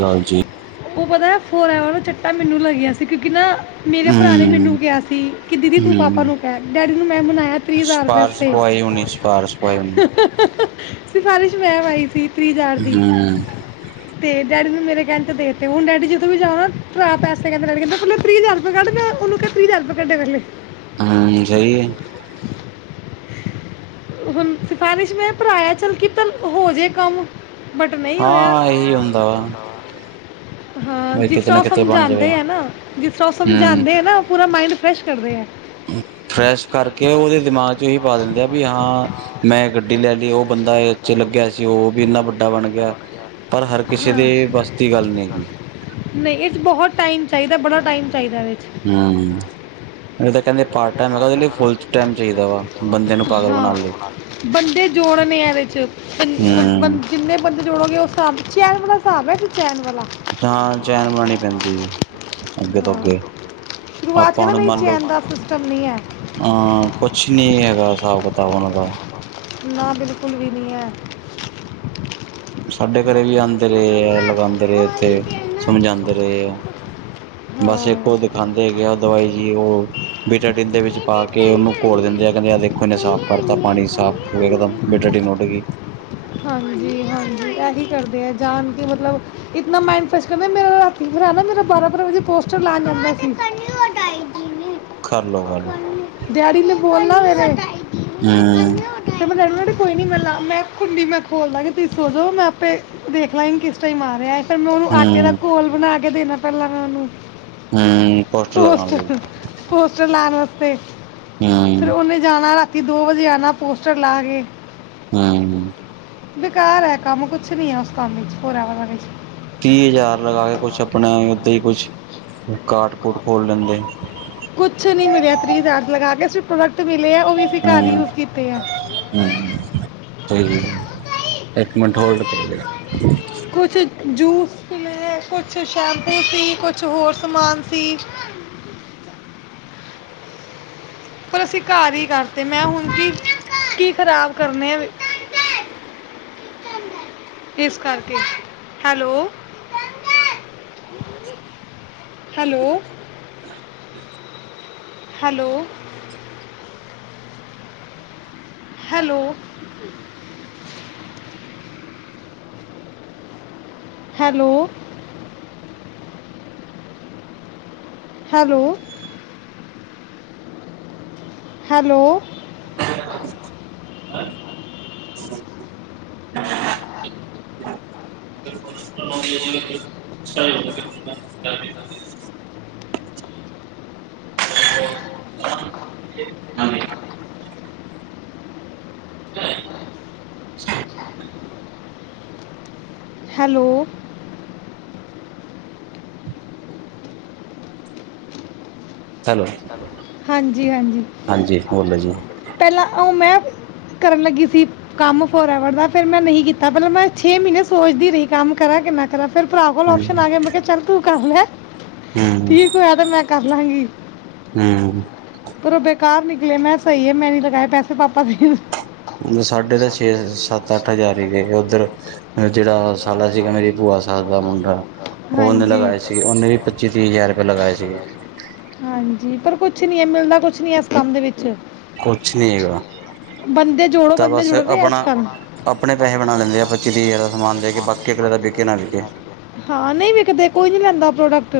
ਗੱਲ ਜੀ ਉਹ ਪਤਾ ਹੈ ਫੋਰ ਐਵਰ ਚਿੱਟਾ ਮੈਨੂੰ ਲੱਗਿਆ ਸੀ ਕਿਉਂਕਿ ਨਾ। ਮੇਰੇ ਭਰਾ ਨੇ ਹੂੰ ਮੈਨੂੰ ਕਿਹਾ ਸੀ ਕਿ ਦੀਦੀ ਤੂੰ ਪਾਪਾ ਹੂੰ ਨੂੰ ਕਹਿ ਡੈਡੀ ਨੂੰ ਮੈਂ ਮਨਾਇਆ ਤੀਹ ਹਜ਼ਾਰ ਸਿਫਾਰਸ਼ ਵਾਸਤੇ ਪਵਾਈ ਹੋਣੀ ਸਿਫਾਰਸ਼ ਪਵਾਈ ਹੋਣੀ ਸਿਫਾਰਿਸ਼ ਮੈਂ ਪਾਈ ਸੀ। ਤੀਹ ਹਜ਼ਾਰ ਦੀ ਹੂੰ ਤੇ ਡੈਡੀ ਨੂੰ ਮੇਰੇ ਕਹਿਣ ਤੇ ਦੇਤੇ ਹੁਣ ਡੈਡੀ ਜਦੋਂ ਵੀ ਜਾਵਾ ਹਾ ਪੈੇਸੇ ਕਹਿੰਦੇ ਰਹਿਣਗੇ ਮੇਰੇ ਕੋਲ ਤੀਹ ਹਜ਼ਾਰ ਕੱਢ ਦਿਆ ਉਹਨੂੰ ਕਿਹ ਤੀਹ ਹਜ਼ਾਰ ਰੁਪਇਆ ਕੱਢੇ ਮੇਰੇ ਲਈ। ਹੂੰ ਸਹੀ ਹੈ। ਹੁਣ ਸਿਫਾਰਸ਼ ਮੈਂ ਭਰਾ ਆ ਚੱਲ ਕੀ ਪਤਾ ਹੋ ਜੇ ਕੰਮ ਬਟ ਨਹੀਂ ਹੋਇਆ ਹਾਂ ਇਹੀ ਹੁੰਦਾ ਵਾ ਹਾਂ ਬਈ ਜਿਸ ਕਿਤੇ ਤਰ੍ਹਾਂ ਨਾ ਉਹ ਕਿਤੇ ਬਣ ਜਾਵੇ ਸਮਝਾਉਦੇ ਆ ਨਾ ਜਿਸ ਤਰ੍ਹਾਂ ਉਹ ਹੂੰ ਸਮਝਾਉਂਦੇ ਆ ਨਾ ਪੂਰਾ ਮਾਈੰਡ ਫਰੈਸ਼ ਕਰਦੇ ਹੈ। ਹੂੰ। ਫਰੈਸ਼ ਕਰਕੇ ਉਹਦੇ ਦਿਮਾਗ ਚ ਇਹੀ ਪਾ ਦਿੰਦੇ ਆ ਵੀ ਹਾਂ ਮੈਂ ਗੱਡੀ ਲੈ ਲਈ ਉਹ ਬੰਦਾ ਇਹ 'ਚ ਲੱਗਿਆ ਸੀ ਉਹ ਵੀ ਇੰਨਾ ਵੱਡਾ ਬਣ ਗਿਆ ਪਰ ਹਰ ਕਿਸੇ ਦੇ ਬਸ ਦੀ ਗੱਲ ਨਹੀ। ਸੀ ਨਹੀਂ ਇਹ 'ਚ ਬਹੁਤ ਟਾਈਮ ਚਾਹੀਦਾ ਬੜਾ ਟਾਈਮ ਚਾਹੀਦਾ ਇਹਦੇ 'ਚ ਹੂੰ ਐ ਤੇ ਕਹਿੰਦੇ। ਪਾਰਟ ਟਾਈਮ ਹੈਗਾ ਉਹਦੇ ਲਈ ਫੁੱਲ ਟਾਈਮ ਚਾਹੀਦਾ ਵਾ ਬੰਦੇ ਨੂੰ ਪਾਗਲ ਹਾਂ ਬਣਾਉਣ ਲਈ ਬੰਦੇ ਜੋੜਨ ਆ ਇਹਦੇ 'ਚ ਹੂੰ ਜਿੰਨੇ ਬੰਦੇ ਜੋੜੋਗੇ ਉਸ ਸਾਭ। ਚੈਨ ਵਾਲਾ ਹਿਸਾਬ ਹੈ ਇਹ ਤਾਂ ਚੈਨ ਵਾਲਾ। ਤਾਂ ਚੈਨ ਬਣਾਉਣੀ ਪੈਂਦੀ ਹੈ ਅੱਗੇ ਤੋਂ ਹਾਂ ਅੱਗੇ ਸ਼ੁਰੂਆਤ ਆਪਾਂ ਕਹਿੰਦਾ ਹੁਣ ਨਹੀਂ ਮੰਨ ਲਓ। ਚੈਨ ਦਾ ਸਿਸਟਮ ਨਹੀਂ ਹੈ ਆਹ ਕੁਛ ਨੀ ਹੈਗਾ ਹਿਸਾਬ ਕਿਤਾਬ ਉਹਨਾਂ ਦਾ। ਨਾ ਬਿਲਕੁਲ ਵੀ ਨਹੀਂ ਹੈ। ਸਾਡੇ ਘਰੇ ਵੀ ਆਉਂਦੇ ਰਹੇ ਆ ਲਗਾਉਂਦੇ ਰਹੇ ਇੱਥੇ ਸਮਝਾਦੇ ਰਹੇ ਆ, ਬਸ ਹਾਂ ਇੱਕੋ ਦਿਖਾਦੇ ਹੈਗੇ ਆ ਦਵਾਈ ਜੀ ਉਹ ਬੀਟਾ ਜਿੱਥੇ ਵਿੱਚ ਪਾ ਕੇ ਉਹਨੂੰ ਘੋਲ ਦਿੰਦੇ ਆ ਕਹਿੰਦੇ ਆ ਦੇਖੋ ਇਹਨੇ ਸਾਫ਼ ਕਰਤਾ ਪਾਣੀ ਸਾਫ਼ ਹੋ ਗਿਆ ਇੱਕਦਮ ਬੀਟਾਡੀਨ ਉੱਡ ਗਈ। ਹਾਂਜੀ ਹਾਂਜੀ ਇਹੀ ਕਰਦੇ ਆ ਜਾਣ ਕੇ ਮਤਲਬ ਇਤਨਾ ਮਾਈਡ ਫਰੈਸ਼ ਕਰਦੇ ਹਾਂ ਮੇਰਾ ਫੀਵਰ ਨਾ ਮੇਰਾ ਭਰਾ ਰਾਤੀ ਬਾਰਾਂ-ਬਾਰਾਂ ਵਜੇ ਪੋਸਟਰ ਲਾਣ ਜਾਂਦਾ ਸੀ। ਕਰ ਲੋ ਗੱਲ ਡੈਡੀ ਨੇ ਬੋਲਣਾ ਵੇ। ਤੇ। ਹੂੰ। ਮੈਂ ਡੈਡੀ ਨੂੰ ਕਹਿੰਦੀ, ਕੋਈ ਨੀ ਮੈਂ ਮੈਂ ਕੁੰਡੀ ਮੈਂ ਖੋਲਦਾਗੀ ਤੁਸੀਂ ਸੋਜੋ ਮੈਂ ਆਪੇ ਦੇਖ ਲਾਂਗੀ ਕਿਸ ਟਾਈਮ ਆ ਰਿਹਾ ਹੈ? ਫਿਰ ਮੈਂ ਉਹਨੂੰ ਆਟੇ ਦਾ ਹੂੰ ਘੋਲ ਬਣਾ ਕੇ ਦੇਣਾ? ਕਰਲਾ ਮੈਂ ਉਹਨੂੰ। ਹੂੰ ਪੋਸਟਰ ਲਗਾਣ ਲਈ। ਘਰ ਵਾਸਤੇ। ਫੇਰ ਹੂੰ ਉਹਨੇ ਜਾਣਾ। ਰਾਤੀ ਦੋ ਵਜੇ ਆਣਾ ਪੋਸਟਰ ਲਾ ਕੇ। ਹੂੰ। ਬੇਕਾਰ ਹੈ, ਕੰਮ ਕੁਛ ਨੀ ਹੈ ਉਸ ਕੰਮ ਵਿੱਚ ਫੋਰ ਐਵਰ ਵਾਲੇ 'ਚ। ਤੀਹ ਹਜ਼ਾਰ ਲਗਾ ਕੇ ਕੁਛ ਆਪਣੇ ਓਦਾਂ ਈ ਕੁੱਛ [unintelligible] ਕੁੱਛ ਨੀ ਮਿਲਿਆ ਤਰੀ ਹਜ਼ਾਰ ਲਗਾ ਕੇ। ਪ੍ਰੋਡਕਟ ਵੇਚ ਹੂੰ-ਹੂੰ ਸਈ ਏ। ਇੱਕ ਮਿੰਟ ਹੋਲਡ ਕਰੋ ਜ਼ਰਾ ਕੁੱਛ ਜੂਸ ਲੈ ਕੁੱ ਛ ਸ਼ੈੈਂਪੂ ਸੀ ਕੁ ਕੁੱਛ ਹੋਰ ਸਮਾਨ ਸੀ। ਪਰ ਅਸੀਂ ਘਰ ਈ ਕਰਤੇ ਮੈਂ ਹੁਣ ਕੀ-ਕੀ ਖ਼ਰਾਬ ਕਰਨੇ ਆ ਇਸ ਕਰਕੇ, hello. Hello. Hello. Hello. Hello. Hello. Hello. [unintelligible] [unintelligible] ਹਾਂਜੀ। [unintelligible] ਹੈਲੋ। ਹੈਲੋ। ਹਾਂਜੀ-ਹਾਂਜੀ, ਹਾਂਜੀ ਬੋਲੋ ਜੀ ਪਹਿਲਾਂ ਓ ਮੈਂ ਕਰਨ ਲੱਗੀ ਸੀ ਕੰਮ ਫੋਰ ਐਵਰ ਦਾ ਫੇਰ ਮੈਂ ਨਹੀਂ ਕੀਤਾ ਪਹਿਲਾਂ ਮੈਂ ਛੇ ਮਹੀਨੇ ਸੋਚਦੀ ਰਈ ਕੰਮ ਕਰਾਂ ਕੇ ਨਾ ਕਰਾਂ। ਫਿਰ ਭਰਾ ਕੋਲ ਹੂੰ ਆਪਸ਼ਨ ਆਗਿਆ, ਮੈਂ ਕਿਆ ਚੱਲ ਤੂੰ ਕਰ ਲੈ। ਠੀਕ ਹੋਇਆ ਤੇ ਮੈਂ ਕਰ ਲਾਂਗੀ। ਹੂੰ। ਕਾਰ ਨਿਕਲੇ ਮੈਂ ਸਈ ਐ ਮੈਂ ਨੀ ਲਗਾਏ ਪੈਸੇ ਪਾਪਾ ਦੇ ਸਾਢੇ ਤਾਂ ਛੇ-ਸੱਤ-ਅੱਠ ਹਜ਼ਾਰ ਹੀ ਉੱਧਰ ਜੇੜਾ ਸਾਲਾ ਸੀਗਾ ਮੇਰੀ ਭੂਆ ਸਸ ਦਾ ਮੁੰਡਾ ਓਨੇ ਹਾਂਜੀ ਲਗਾਏ ਸੀਗੇ, ਓਨੇ ਵੀ ਪੱਚੀ-ਤੀਹ ਹਜ਼ਾਰ ਰੁਪਏ ਲਗਾਏ ਸੀਗੇ। ਜੀ ਪਰ ਕੁੱਛ ਨੀ ਐ ਮਿਲਨਾ ਕੁੱਛ ਨੀ ਏਸ ਕੰਮ ਦੇ ਵਿੱਚ। ਕੁੱਛ ਨੀ ਹੈਗਾ ਬੰਦੇ ਜੋੜੋ ਤਾਂ ਬੰਦੇ ਬਸ ਜੁੜ ਰਹੇ ਅੱਜ ਆਪਣਾ ਕੱਲ੍ਹ ਆਪਣੇ ਪੈਸੇ ਬਣਾ ਲੈਂਦੇ ਆ ਪਚੀ-ਤੀਹ ਹਜਾਰ ਦਾ ਸਮਾਨ ਦੇ ਕੇ ਬਾਕੀ ਅਗਲੇ ਦਾ ਵਿਕੇ ਨਾ ਵਿਕੇ ਹਾਂ ਨਈ ਵਿਕਦੇ ਕੋਈ ਨਹੀਂ ਲੈਂਦਾ ਪ੍ਰੋਡਕਟ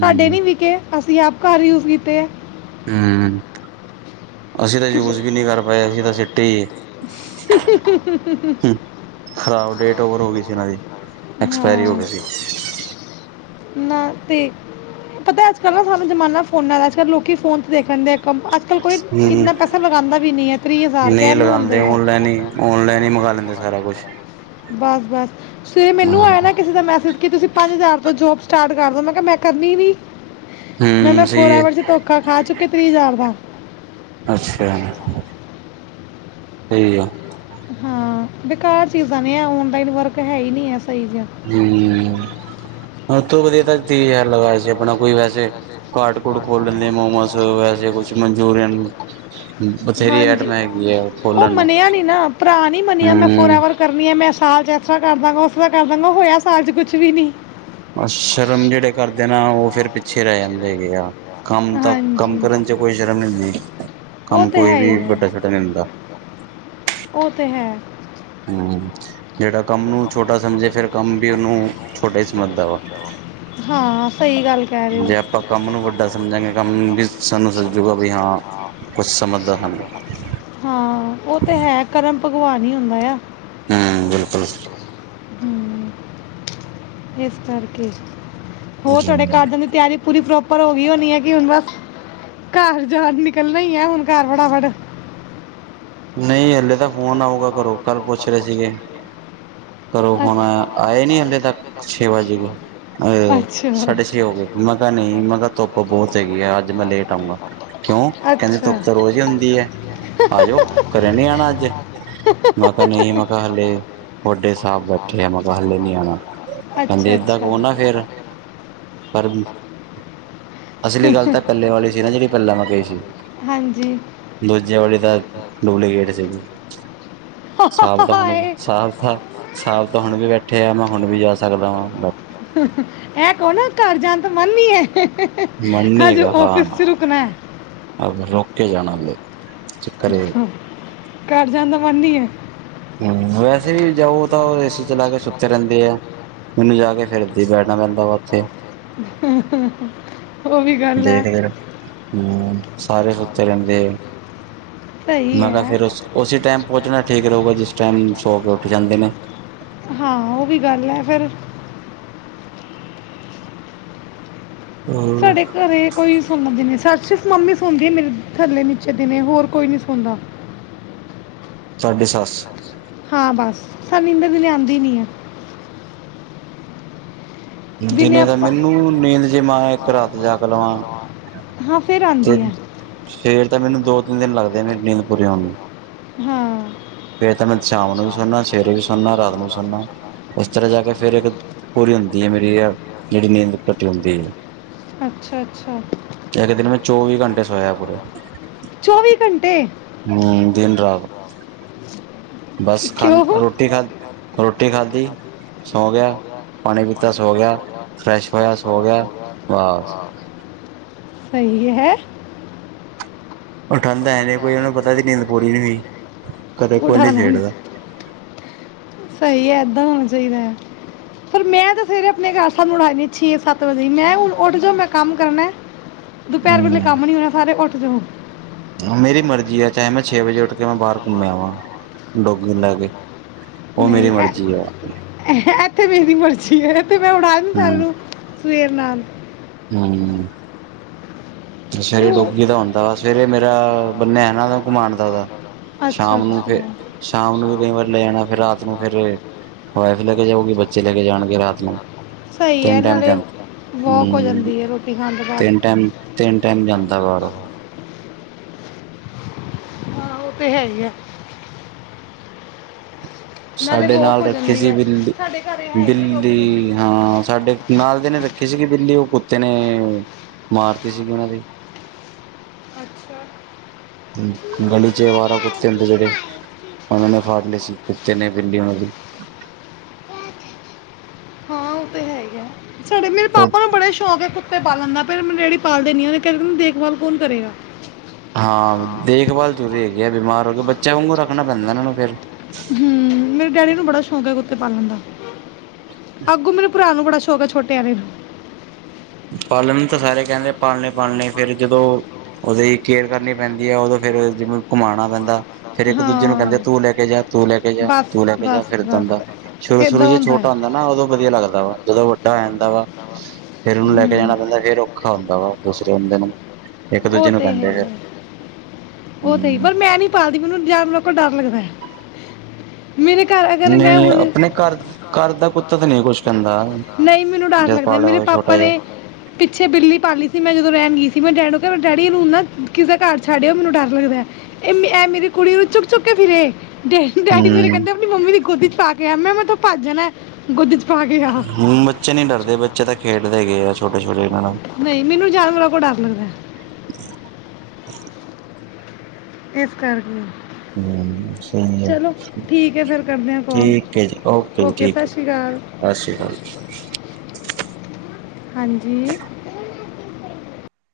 ਸਾਡੇ ਨੀ ਵਿਕੇ ਅਸੀਂ ਆਪ ਘਰ ਯੂਜ ਕੀਤੇ ਐ। ਹੂੰ। ਅਸੀਂ ਤਾਂ ਯੂਜ਼ ਵੀ ਨਹੀਂ ਕਰ ਪਾਏ ਅਸੀਂ ਤਾਂ ਸਿੱਟੀ ਹੀ ਖਰਾਬ, ਡੇਟ ਓਵਰ ਹੋ ਗਈ ਸੀ ਇਹਨਾਂ ਦੀ ਹਾਂ ਐਕਸਪਾਇਰੀ ਹੋ ਗਈ ਸੀ। ਨਾ ਤੇ ਪੱਤਾ ਅੱਜ-ਕੱਲ ਨਾ ਸਾਨੂੰ ਜਮਾਨਾਂ ਫ਼ੋਨਾਂ ਦਾ ਅੱਜ-ਕੱਲ ਲੋਕੀ ਫ਼ੋਨ‌ਂ ਤੇ ਦੇਖ ਕੰਮ ਅੱਜ ਕੱਲ ਕੋਈ ਹੂੰ ਇੰਨਾ ਪੈਸਾ ਲਗਾਉਂਦਾ ਵੀ ਨਹੀਂ ਹੈ ਨਹੀਂ ਕਹਿਣ ਨੂੰ ਲਗਾਉਂਦੇ ਹੁੰਦੇ ਆ ਓਨਲਾਈਨ ਹੀ, ਓਨਲਾਈਨ ਹੀ ਮੰਗਵਾ ਲੈਂਦੇ ਸਾਰਾ ਕੁੱਛ। ਬਸ-ਬਸ। ਫਿਰ ਮੈਨੂੰ ਆਇਆ ਨਾ ਕਿਸੇ ਦਾ ਮੈਸੇਜ ਕਿ ਤੁਸੀਂ ਪੰਜ ਹਜ਼ਾਰ ਤ ਜੋਬ ਸਟਾਰਟ ਕਰਦੋ ਮੈਂ ਕਿਹਾ, ਮੈਂ ਕਰਨੀ ਨਹੀਂ। ਮੈਂ-ਮੈਂ ਹੂੰ ਫੋਰ ਸਹੀ ਹੈ ਐਵਰ ਚ ਧੋਖਾ ਖਾ ਚੁੱਕੀ ਤ੍ਰੀਹ ਹਜ਼ਾਰ ਦਾ। ਅੱਛਾ। ਸਹੀ ਆ। ਹਾਂ, ਬੇਕਾਰ ਚੀਜ਼ਾਂ ਨੇ ਆ ਓਨਲਾਈਨ ਵਰਕ ਹੈ ਹੀ ਨੀ। ਸਹੀ ਜੇਹਾ। ਸਭ ਤੋਂ ਵਧੀਆ ਤਾਂ ਤੀਹ ਹਜ਼ਾਰ ਲਗਾਏ ਸੀ ਆਪਣਾ ਕੋਈ ਵੈਸੇ ਕਾਰਡ ਕੂਡ ਖੋਲ ਲੈਂਦੇ ਮੋਮੋਸ ਵੈਸੇ ਕੁਛ ਮਨਚੂਰੀਅਨ ਬਥੇਰੀ ਹਾਂਜੀ, ਐਟਮ ਹੈਗੀ ਆ ਉਹ ਖੋਲਣ ਨੂੰ ਮੰਨਿਆ ਨੀ ਨਾ, ਭਰਾ ਨੀ ਮੰਨਿਆ ਮੈਂ ਫੋਰ ਐਵਰ ਹੂੰ ਕਰਨੀ ਆ ਮੈਂ। ਸਾਲ ਚ ਇਸ ਤਰ੍ਹਾਂ ਕਰ ਦਾਂਗਾ, ਉਸ ਤਰ੍ਹਾਂ ਕਰਦਾਂਗਾ ਹੋਇਆ ਸਾਲ ਚ ਕੁਛ ਵੀ ਨੀ। ਬਸ ਸ਼ਰਮ ਜਿਹੜੇ ਕਰਦੇ ਨੇ। ਹਾ, ਉਹ ਫੇਰ। ਚਿਰ ਆਂਦੇ ਗਿਆ ਆ। ਕੰਮ ਤਾਂ, ਕੰਮ ਹਾਂਜੀ ਕਰਨ ਚ ਕੋਈ ਸ਼ਰਮ ਨਹੀਂ ਹੁੰਦੀ। ਉਹ ਕੰਮ ਤੇ ਕੋਈ ਹੈ ਹੀ ਵੀ ਹੈ ਵੱਡਾ- ਛੋਡਾ ਨਹੀਂ ਹੁੰਦਾ। ਉਹ, ਤੇ ਹੈ। ਹੂੰ। ਜਿਹੜਾ ਕੰਮ ਨੂੰ ਛੋਟਾ ਸਮਝੇ ਫਿਰ ਕੰਮ ਵੀ ਉਹਨੂੰ ਛੋਟਾ ਹੀ ਸਮਝਦਾ ਵਾ ਹਾਂ, ਸਹੀ ਗੱਲ ਕਹਿ ਰਹੇ ਹੋ। ਜੇ ਆਪਾਂ ਕੰਮ ਨੂੰ ਵੱਡਾ ਸਮਝਾਂਗੇ ਕੰਮ ਵੀ ਸਾਨੂੰ ਸਜੂਗਾ ਵੀ ਹਾਂ ਕੁਛ ਸਮਝਦਾ ਸਾਨੂੰ ਹਾਂ, ਉਹ ਤੇ ਹੈ। ਕਰਮ- ਭਗੱਵਾਨ ਹੀ ਹੁੰਦਾ ਆ। ਹੂੰ ਬਿਲਕੁਲ ਹੂੰ। ਇਸ ਕਰਕੇ। ਹੋਰ ਜੀ ਤੁਹਾਡੇ ਘਰ ਦੀ ਤਿਆਰੀ ਪੂਰੀ- ਪਰ, ਹੋਈ ਹੋਣੀ ਹੈ, ਕਿ ਹੁਣ ਬਸ ਘਰ ਜਾਣ ਨਿਕਲਣਾ ਹੀ ਹੈ, ਆ ਹੁਣ ਘਰ ਫਟਾਫੱਟ। ਨਹੀਂ, ਹੱਲੇ ਤੱਕ- ਘਰੋਂ ਫੋਨ ਆਇਆ ਆਏ ਨੀ ਹਲੇ ਤੱਕ ਛੇ ਵੱਜ ਗਏ ਅ ਅੱਛਾ- ਸਾਢੇ ਛੇ ਹੋ ਗਏ ਮੈਂ ਕਿਹਾ ਨਹੀਂ ਮੈਂ ਕਿਹਾ ਧੁੱਪ ਬਹੁਤ ਹੈਗੀ ਆ ਅੱਜ ਮੈਂ ਲੇਟ ਆਊਂਗਾ ਕਿਉਂ ਕਹਿੰਦੇ ਧੁੱਪ ਤਾਂ ਰੋਜ਼ ਹੀ ਹੁੰਦੀ ਹੈ ਆ ਜਾਓ ਅੱਛਾ। ਘਰੇ ਨੀ ਆਉਣਾ ਅੱਜ। ਮੈਂ ਕਿਹਾ ਨਹੀਂ, ਮੈਂ ਕਿਹਾ ਹਾਲੇ, ਵੱਡੇ ਸਾਹਿਬ ਬੈਠੇ ਆ ।ਮੈਂ ਕਿਹਾ ਹਾਲੇ ਨਹੀਂ ਆਉਣਾ, ਕਹਿੰਦੀ ਅੱਛਾ ਏਦਾਂ ਅੱਛਾ ਕਹੋ ਨਾ ਫੇਰ, ਪਰ ਅਸਲੀ ਗੱਲ ਤਾਂ ਪਹਿਲੇ ਵਾਲੀ ਸੀ ਨਾ ਜਿਹੜੀ ਪਹਿਲਾ ਮੈਂ ਕਹੀ ਸੀ, ਹਾਂਜੀ ਦੂਜੇ ਵਾਲੀ ਤਾਂ- ਡੂਲੇ [unintelligible] ਗਟ ਸੀ ਸਾਬ ਤਾਂ ਹੁਣ ਵੀ, ਹਾਏ ਸਾ ਤਾਂ, ਸਾਬ ਤਾਂ ਹੁਣ ਵੀ ਬੈਠੇ ਆ। ਮੈਂ ਹੁਣ ਵੀ, ਜਾ ਸਕਦਾ ਵਾਂ ਬ ਇਹ ਕੋ ਨਾ ਘਰ ਜਾਣ ਤਾਂ ਮਨ ਨੀ, ਹੈ। ਮੰਨੀੇ ਅੱਜ ਹੇਗਾ, ਹਾਂ। ਆਫਿਸ 'ਚ ਰੁਕਣਾ ਹੈ ਰੁਕ ਕੇ ਜਾਣਾ ਹਲੇ। ਚ ਕਰਰ ਏ ਹੇ। ਘਰ ਜਾਣ ਦਾ ਮਨ ਨੀ ਏ। ਹੂੰ ਵੈਸੇ ਜਾਊ ਤਾਂ, ਉਹ ਏ ਸੀ ਚਲਾ ਕੇ ਸੁੱਤੇ ਰਹਿੰਦੇ ਹੈ। ਮੈਨੂੰ ਜਾ ਕੇ ਫੇਰ, ਇੱਦਾਂ ਹੀ, ਬੈਣਾ ਪੈਂਦਾ ਬ ਹੂੰ, ਹੂੰ-ਹੂੰ। ਦੇਖਦੇ ਰਹੋ। ਹੂੰ, ਸਾਰੇ ਸੁੱਤੇ ਰਹਿੰਦੇ ਆ ਸਹੀ ।ਮੈਂ ਕਿਹਾ ਹੈ ਫੇਰ ਉਸ, ਉਸੇ ਟਾਈਮ ਪਹੁੰਚਣਾ ਠੀਕ ਰਹੂਗਾ, ਜਿਸ ਟਾਈਮ ਸੌ ਕੇ ਉੱਠ ਜਾਂਦੇ ਨੇ। ਨੇ ਹਾਂ ਉਹ ਵੀ ਗੱਲ ਹੈ ਫਿਰ- ਹੂੰ ਸਾਡੇ ਘਰੇ ਕੋਈ ਸੁਣਦੇ ਨੀ। ਸ ਸਿਰਫ਼ ਮੰਮੀ ਸੌਦੀ ਹੈ। ਮੇਰੀ ਥੱਲੇ ਨੀਚੇ ਦਿਨੇ ਹੋਰ ਕੋਈ ਨੀ ਸੁਣਦਾ। ਤੁਹਾਡੀ ਸੱਸ ਹਾਂ ਬਸ। ਸਾਨੂੰ ਏਨੇ ਦਿਨ ਆਂਦੀ ਨੀ ਆ ਦਿਨੇ ਤਾਂ ਮੈਨੂੰ ਨੀਂਦ ਜੇ ਮੈਂ ਇੱਕ ਰਾਤ ਜਾਗ ਲਵਾਂ ਹਾਂ ਫਿਰ ਤੇ ਆਂਦੀ ਹੈ ਫੇਰ ਤਾਂ ਮੈਨੂੰ ਦੋ ਤਿੰਨ ਦਿਨ ਲੱਗਦੇ ਮੇਰੀ ਨੀਂਦ ਹਾਂ ਮੇਰੀ ਜਿਹੜੀ ਨੀਂਦ ਘਟੀ ਹੁੰਦੀ ਹੈ ਅੱਛਾ ਅੱਛਾ ਇੱਕ ਦਿਨ ਮੈਂ ਚੌਵੀ ਘੰਟੇ ਸੋਇਆ ਪੂਰਾ ਘੰਟੇ ਹੂੰ ਦਿਨ ਰਾਤ ਹੂੰ ਬਸ ਖਾਂ ਰੋਟੀ ਖਾ ਰੋ ਰੋਟੀ ਖਾਧੀ ਸੌ ਗਿਆ ਪਾਣੀ ਪੀਤਾ ਸੋ ਗਿਆ ਫਰੈਸ਼ ਹੋਇਆ ਸੋ ਗਿਆ ਬਸ ਸਹੀ ਹੈ ਉਹ ਠੰਡ ਹੈ ਨੇ ਕੋਈ ਉਹਨੂੰ ਪਤਾ ਸੀ ਨੀਂਦ ਪੂਰੀ ਨੀ ਹੋਈ ਕਦੇ ਕੋਈ ਨੀ ਉਡਾਣਾ ਛੇੜਦਾ ਏਦਾਂ ਹੋਣਾ ਚਾਹੀਦਾ ਹੈ ਪਰ ਮੈਂ ਤੇ ਸਵੇਰੇ ਆਪਣੇ ਘਰ ਸਾਨੂੰ ਉਠਾਣੀ ਛੇ ਸੱਤ ਵਜੇ ਮੈਂ ਹੁਣ ਉੱਠ ਜਾ ਮੈਂ ਕੰਮ ਕਰਨਾ ਦੁਪਹਿਰ ਵੇਲੇ ਹੂੰ ਕੰਮ ਨੀ ਹੋਣਾ ਸਾਰੇ ਉੱਠ ਜੋ ਮੇਰੀ ਮਰਜੀ ਆ ਚਾਹੇ ਮੈਂ ਛੇ ਵਜੇ ਉੱਠ ਮੈਂ ਬਾਹਰ ਘੁੰਮਿਆ ਵਾਂ ਡੋਗੀ ਨੂੰ ਲੈ ਕੇ ਉਹ ਮੇਰੀ ਨਹੀਂ ਅ ਮਰਜ਼ੀ ਆ ਐ ਤੇ ਮੇਰੀ ਮਰਜ਼ੀ ਹੈ ਤੇ ਮੈਂ ਉੱਠਾ ਦੀ ਸਾਰਿਆਂ ਨੂੰ ਸਵੇਰ ਨ ਹੂੰ ਅੱਛਾ ਤੇ ਜੇ ਉਹ ਡੋਗੀ ਦਾ ਹੁੰਦਾ ਸਵੇਰੇ ਮੇਰਾ ਬੰਨਿਆ ਹੋਇਆ ਨਾ ਘੁਮਾਉਣ ਦਾ ਉਹਦਾ ਅੱਛਾ ਸ਼ਾਮ ਅੱਛਾ ਨੂੰ ਫਿਰ ਸ਼ਾਮ ਨੂੰ ਵੀ ਕਈ ਵਾਰੀ ਲੈ ਜਾਣਾ ਫਿਰ ਰਾਤ ਨੂੰ ਫਿਰ ਵਾਈਫ ਲੈ ਕੇ ਜਾਓਗੀ ਬੱਚੇ ਲੈ ਕੇ ਜਾਣਗੇ ਰਾਤ ਨੂੰ ਸਹੀ ਹੈ ਤਿੰਨ ਟਾਈਮ ਨਾਲੇ ਜਾਂ ਵਾਕ ਹੋ ਹੂੰ ਜਾਂਦੀ ਹੈ ਰੋਟੀ ਖਾਣ ਤੋਂ ਤਿੰਨ ਬਾਅਦ ਟਾਈਮ ਟਾਈਮ ਜਾਂਦਾ ਬਾਹਰ ਓ ਹਾਂ ਉਹ ਤੇ ਹੈ ਹੀ ਆ। ਸਾਡੇ ਵਾਕ ਨਾਲ ਹੋ ਰੱਖੀ ਜਾਂਦੀ ਸੀ ਹੈ ਬਿੱਲੀ ਸਾਡੇ ਘਰੇ ਹੈ ਹੀ ਨਹੀਂ ਡੋਗੀ ਡੋਗੀ ਬਿੱਲੀ ਹਾਂ ਸਾਡੇ ਨਾਲਦੇ ਨੇ ਰੱਖੀ ਸੀ, ਕਿ ਬਿੱਲੀ ਉਹ ਕੁੱਤੇ ਨੇ ਮਾਰਤੀ ਸੀ ਗੀ ਉਹਨਾਂ ਦੀ ਅੱਛਾ। ਗਲੀ'ਚ ਅਵਾਰਾ ਕੁੱਤੇ ਹੁੰਦੇ ਜਿਹੜੇ, ਉਹਨਾਂ ਨੇ ਫੜ ਲਈਂ ਸੀ, ਕੁੱਤੇ ਨੇ ਬਿੱਲੀ ਉਹਨਾਂ ਦੀ। ਹਾਂ ਉਹ ਤੇ ਹੈਗੇ ਆ। ਸਾਡੇ ਮੇਰੇ ਪਾਪਾ ਨੂੰ ਬੜੇ ਸ਼ੌਕ ਹੈ ਕੁੱਤੇ ਪਾਲਣ ਦਾ ਫਿਰ ਮੇਰੇ ਡੈਡੀ ਪਾਲਦੇ ਨਹੀਂ ਏ, ਉਹਨਾਂ ਕਿਹਾ ਦੇਖਭਾਲ ਕੌਣ ਕਰੇਗਾ। ਹਾਂ ਦੇਖਭਾਲ ਤੁਸੀਂ ਹੈਗੀ ਆ ਬਿਮਾਰ ਹੋਗੇ ਬੱਚਿਆਂ ਵਾਂਗੂ ਰੱਖਣਾ ਪੈਂਦਾ ਇਹਨਾਂ ਨੂੰ ਫ਼ਿਰ ਹੂੰ ਮੇਰੇ ਡੈਡੀ ਨੂੰ ਬੜਾ ਸ਼ੌਕ ਹੈ, ਕੁੱਤੇ ਪਾਲਣ ਦਾ। ਅੱਗੋਂ ਮੈਨੂੰ ਭਰਾ ਨੂੰ ਬੜਾ ਸ਼ੋਂ ਕ ਛੋਟੇ [unintelligible] ਪਾਲਣ ਤਾਂ ਸਾਰੇ ਕਹਿੰਦੇ ਪਾਲਣੇ ਬਣਨੇਂ ਫਿਰ ਜਦੋਂ ਉਹਦੀ ਕੇਅਰ ਕਰਨੀ ਪੈਂਦੀ ਹੈ, ਉਹਦੋਂ ਫੇਰ ਜਿਵੇਂ ਘੁਮਾਣਾ ਪੈਂਦਾ। ਤਾਂ ਫਿਰ ਇੱਕ ਦੂਜੇ ਨੂੰ ਹਾਂ ਕਹਿੰਦੇ ਤੂੰ ਲੈ ਕੇ ਜਾ, ਤੂੰ ਲੈ ਕੇ ਜਾ, ਬਸ ਤੂੰ ਲੈ ਕੇ ਜਾ, ਫਿਰ ਇਦਾਂ ਬਸ ਦਾ ਬਸ ਸ਼ੁਰੂ ਸ਼ੁਰੂ ਇਦਾਂ ਜ ਹੈ ਛੋਟਾ ਹੁੰਦਾ ਨਾ, ਉਦੋਂ ਵਧੀਆ ਲੱਗਦਾ ਵਾ, ਜਦੋਂ ਵੱਡਾ ਹੋ ਜਾਂਦਾ ਵਾ ਲੈ ਕੇ ਹੂੰ ਜਾਣਾ ਪੈਂਦਾ ਫੇਰ ਔਖਾ ਹੁੰਦਾ ਵਾ, ਦੂਸਰੇ ਬੰਦੇ ਨੂੰ, ਇੱਕ ਦੂਜੇ ਉਹ ਨੂੰ ਤੇ ਹੈ ਕਹਿੰਦੇ ਹੀ ਹੈ। ਉਹ ਹਮ। ਤੇ ਹੀ ਪਰ ਮੈਂ ਨਹੀਂ ਪਾਲਦੀ ਮੈਨੂੰ ਜਾਨਵਰਾਂ ਕੋਲੋਂ ਡਰ ਲੱਗਦਾ। ਮੇਰੇ ਘਰ ਅਗਰ ਮੈਂ ਨਹੀਂ ਹੁਣ ਆਪਣੇ ਘਰ ਘਰ ਦਾ ਕੁੱਤਾ ਤਾਂ ਨਹੀਂ ਕੁਛ ਕਹਿੰਦਾ ਨਹੀਂ, ਮੈਨੂੰ ਡਰ ਜਦ ਲੱਗਦਾ ਪਾਲਿਆ ਮੇਰੇ ਹੋਵੇ ਪਾਪਾ ਛੋਟਾ ਨੇ ਜਿਹਾ ਪਿੱਛੇ ਬਿੱਲੀ ਪਾਲੀ ਸੀ। ਮੈਂ ਜਦੋਂ ਰਹਿਣ ਗੀ ਸੀ। ਤੇ ਮੈਂ ਡੈਡ ਨੂੰ ਕਿਹਾ, ਡੈਡੀ ਇਹਨੂੰ ਨਾ ਕਿਸੇ ਘਰ ਛੱਡ ਆਓ। ਮੈਨੂੰ ਡਰ ਲੱਗਦਾ, ਇਹ ਮੇਰੇ ਐ ਮੇਰੀ ਕੁੜੀ ਨੂੰ ਚੁੱਕ ਚੁੱਕ ਕੇ ਫਿਰੇ। ਡੈ ਡੈਡੀ ਮੇਰੇ ਹਮ ਕਹਿੰਦੇ ਆਪਣੀ ਮੰਮੀ ਦੀ ਗੋਦੀ ਚ ਪਾ ਕੇ ਕਿਹਾ ਮੈਂ ਮੈਂ ਇਥੋਂ ਭੱਜ ਜਾਣਾ, ਗੋਦੀ ਚ ਪਾ ਕੇ ਆ ਹਮ ਬੱਚੇ ਨੀ ਡਰਦੇ ਬੱਚੇ ਤਾਂ ਖੇਡ ਪਤਾ ਕੀ ਆ ਛੋਟੇ ਛੋਟੇ ਇਹਨਾਂ ਨਾਲ ਨਹੀਂ ਮੈਨੂੰ ਜਾਨਵਰਾਂ ਕੋਲ ਡਰ ਲੱਗਦਾ। [inaudible] ਇਸ ਕਰਕੇ ਹਮ ਸਹੀ ਆ ਚਲੋ ਠੀਕ ਹੈ ਫਿਰ ਕਰਦੇ ਹਾਂ ਕਾਲ ਠੀਕ ਹੈ ਜੀ, ਓਕੇ ਜੀ ਠੀਕ ਸਤਿ ਸ਼੍ਰੀ ਅਕਾਲ ਹੈ, ਸਤਿ ਸ੍ਰੀ ਅਕਾਲ ਜੀ। ਹਾਂਜੀ।